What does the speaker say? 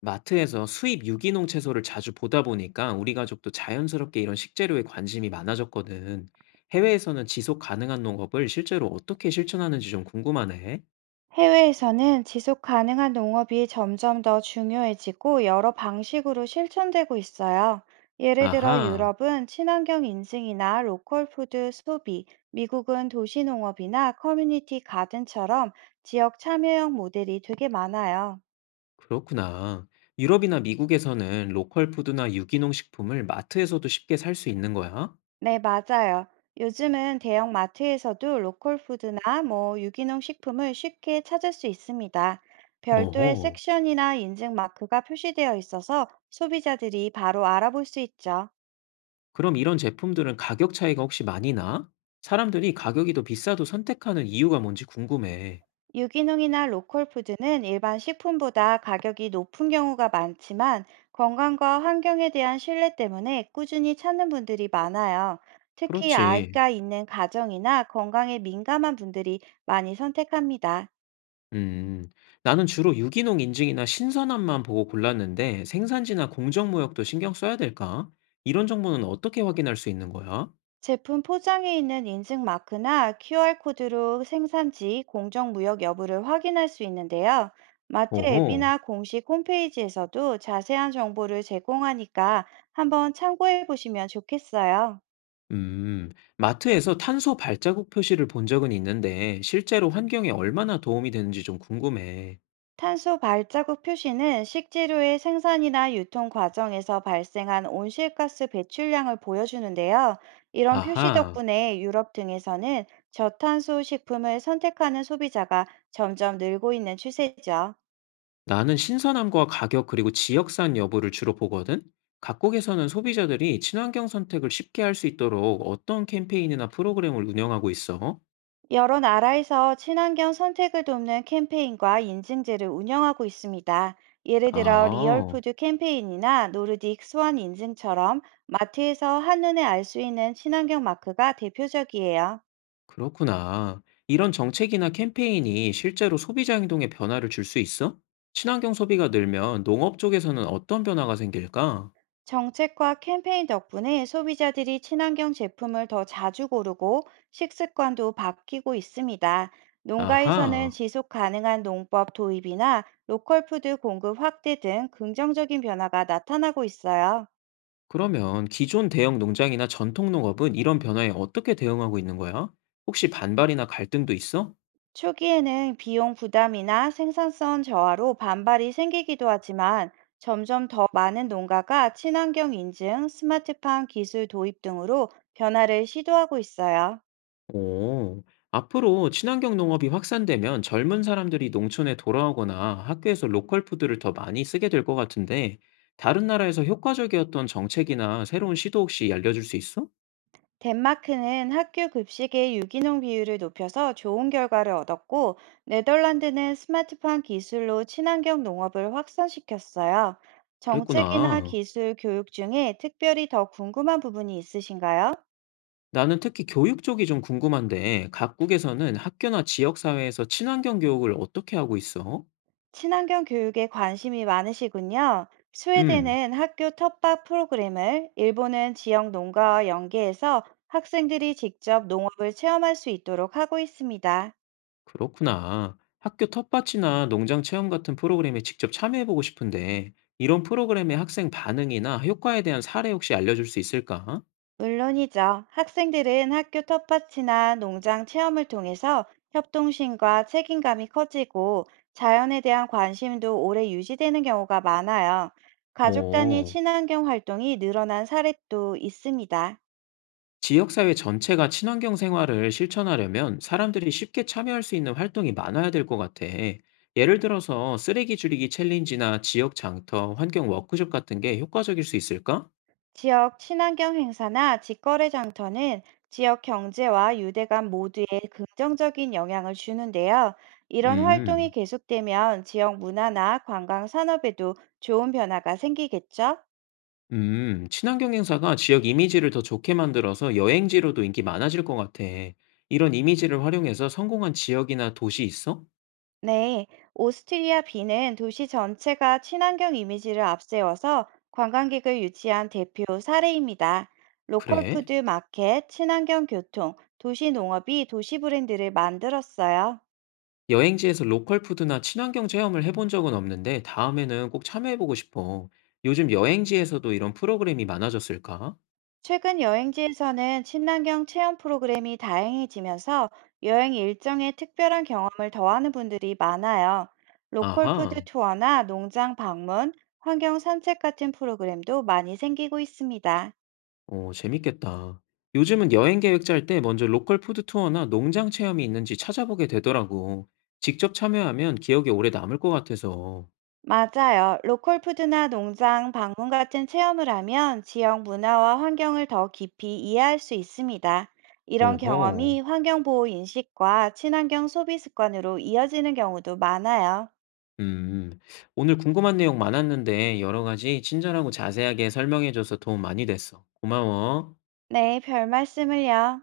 마트에서 수입 유기농 채소를 자주 보다 보니까 우리 가족도 자연스럽게 이런 식재료에 관심이 많아졌거든. 해외에서는 지속 가능한 농업을 실제로 어떻게 실천하는지 좀 궁금하네. 해외에서는 지속 가능한 농업이 점점 더 중요해지고 여러 방식으로 실천되고 있어요. 예를 들어 아하, 유럽은 친환경 인증이나 로컬 푸드 소비, 미국은 도시 농업이나 커뮤니티 가든처럼 지역 참여형 모델이 되게 많아요. 그렇구나. 유럽이나 미국에서는 로컬 푸드나 유기농 식품을 마트에서도 쉽게 살 수 있는 거야? 네, 맞아요. 요즘은 대형 마트에서도 로컬 푸드나 유기농 식품을 쉽게 찾을 수 있습니다. 별도의 어허. 섹션이나 인증 마크가 표시되어 있어서 소비자들이 바로 알아볼 수 있죠. 그럼 이런 제품들은 가격 차이가 혹시 많이 나? 사람들이 가격이 더 비싸도 선택하는 이유가 뭔지 궁금해. 유기농이나 로컬 푸드는 일반 식품보다 가격이 높은 경우가 많지만, 건강과 환경에 대한 신뢰 때문에 꾸준히 찾는 분들이 많아요. 특히 그렇지. 아이가 있는 가정이나 건강에 민감한 분들이 많이 선택합니다. 음. 나는 주로 유기농 인증이나 신선함만 보고 골랐는데 생산지나 공정 무역도 신경 써야 될까? 이런 정보는 어떻게 확인할 수 있는 거야? 제품 포장에 있는 인증 마크나 QR코드로 생산지, 공정무역 여부를 확인할 수 있는데요. 마트 오호. 앱이나 공식 홈페이지에서도 자세한 정보를 제공하니까 한번 참고해 보시면 좋겠어요. 음. 마트에서 탄소 발자국 표시를 본 적은 있는데 실제로 환경에 얼마나 도움이 되는지 좀 궁금해. 탄소 발자국 표시는 식재료의 생산이나 유통 과정에서 발생한 온실가스 배출량을 보여주는데요. 이런 표시 아하. 덕분에 유럽 등에서는 저탄소 식품을 선택하는 소비자가 점점 늘고 있는 추세죠. 나는 신선함과 가격 그리고 지역산 여부를 주로 보거든. 각국에서는 소비자들이 친환경 선택을 쉽게 할 수 있도록 어떤 캠페인이나 프로그램을 운영하고 있어? 여러 나라에서 친환경 선택을 돕는 캠페인과 인증제를 운영하고 있습니다. 예를 들어 아. 리얼푸드 캠페인이나 노르딕 스완 인증처럼 마트에서 한눈에 알 수 있는 친환경 마크가 대표적이에요. 그렇구나. 이런 정책이나 캠페인이 실제로 소비자 행동에 변화를 줄 수 있어? 친환경 소비가 늘면 농업 쪽에서는 어떤 변화가 생길까? 정책과 캠페인 덕분에 소비자들이 친환경 제품을 더 자주 고르고 식습관도 바뀌고 있습니다. 농가에서는 아하. 지속 가능한 농법 도입이나 로컬 푸드 공급 확대 등 긍정적인 변화가 나타나고 있어요. 그러면 기존 대형 농장이나 전통 농업은 이런 변화에 어떻게 대응하고 있는 거야? 혹시 반발이나 갈등도 있어? 초기에는 비용 부담이나 생산성 저하로 반발이 생기기도 하지만, 점점 더 많은 농가가 친환경 인증, 스마트팜 기술 도입 등으로 변화를 시도하고 있어요. 오. 앞으로 친환경 농업이 확산되면 젊은 사람들이 농촌에 돌아오거나 학교에서 로컬 푸드를 더 많이 쓰게 될 것 같은데, 다른 나라에서 효과적이었던 정책이나 새로운 시도 혹시 알려줄 수 있어? 덴마크는 학교 급식의 유기농 비율을 높여서 좋은 결과를 얻었고, 네덜란드는 스마트팜 기술로 친환경 농업을 확산시켰어요. 정책이나 그랬구나. 기술 교육 중에 특별히 더 궁금한 부분이 있으신가요? 나는 특히 교육 쪽이 좀 궁금한데, 각국에서는 학교나 지역사회에서 친환경 교육을 어떻게 하고 있어? 친환경 교육에 관심이 많으시군요. 음, 스웨덴은 학교 텃밭 프로그램을, 일본은 지역 농가와 연계해서 학생들이 직접 농업을 체험할 수 있도록 하고 있습니다. 그렇구나. 학교 텃밭이나 농장 체험 같은 프로그램에 직접 참여해보고 싶은데, 이런 프로그램의 학생 반응이나 효과에 대한 사례 혹시 알려줄 수 있을까? 물론이죠. 학생들은 학교 텃밭이나 농장 체험을 통해서 협동심과 책임감이 커지고, 자연에 대한 관심도 오래 유지되는 경우가 많아요. 가족 단위 오. 친환경 활동이 늘어난 사례도 있습니다. 지역사회 전체가 친환경 생활을 실천하려면 사람들이 쉽게 참여할 수 있는 활동이 많아야 될 것 같아. 예를 들어서 쓰레기 줄이기 챌린지나 지역 장터, 환경 워크숍 같은 게 효과적일 수 있을까? 지역 친환경 행사나 직거래 장터는 지역 경제와 유대감 모두에 긍정적인 영향을 주는데요. 이런 활동이 음, 계속되면 지역 문화나 관광 산업에도 좋은 변화가 생기겠죠? 음, 친환경 행사가 지역 이미지를 더 좋게 만들어서 여행지로도 인기 많아질 것 같아. 이런 이미지를 활용해서 성공한 지역이나 도시 있어? 네, 오스트리아 비는 도시 전체가 친환경 이미지를 앞세워서 관광객을 유치한 대표 사례입니다. 로컬 그래? 푸드 마켓, 친환경 교통, 도시 농업이 도시 브랜드를 만들었어요. 여행지에서 로컬 푸드나 친환경 체험을 해본 적은 없는데 다음에는 꼭 참여해보고 싶어. 요즘 여행지에서도 이런 프로그램이 많아졌을까? 최근 여행지에서는 친환경 체험 프로그램이 다양해지면서 여행 일정에 특별한 경험을 더하는 분들이 많아요. 로컬 푸드 아하, 투어나 농장 방문, 환경 산책 같은 프로그램도 많이 생기고 있습니다. 오 재밌겠다. 요즘은 여행 계획 짤 때 먼저 로컬 푸드 투어나 농장 체험이 있는지 찾아보게 되더라고. 직접 참여하면 기억에 오래 남을 것 같아서. 맞아요. 로컬 푸드나 농장 방문 같은 체험을 하면 지역 문화와 환경을 더 깊이 이해할 수 있습니다. 이런 오호, 경험이 환경 보호 인식과 친환경 소비 습관으로 이어지는 경우도 많아요. 음. 오늘 궁금한 내용 많았는데 여러 가지 친절하고 자세하게 설명해줘서 도움 많이 됐어. 고마워. 네, 별 말씀을요.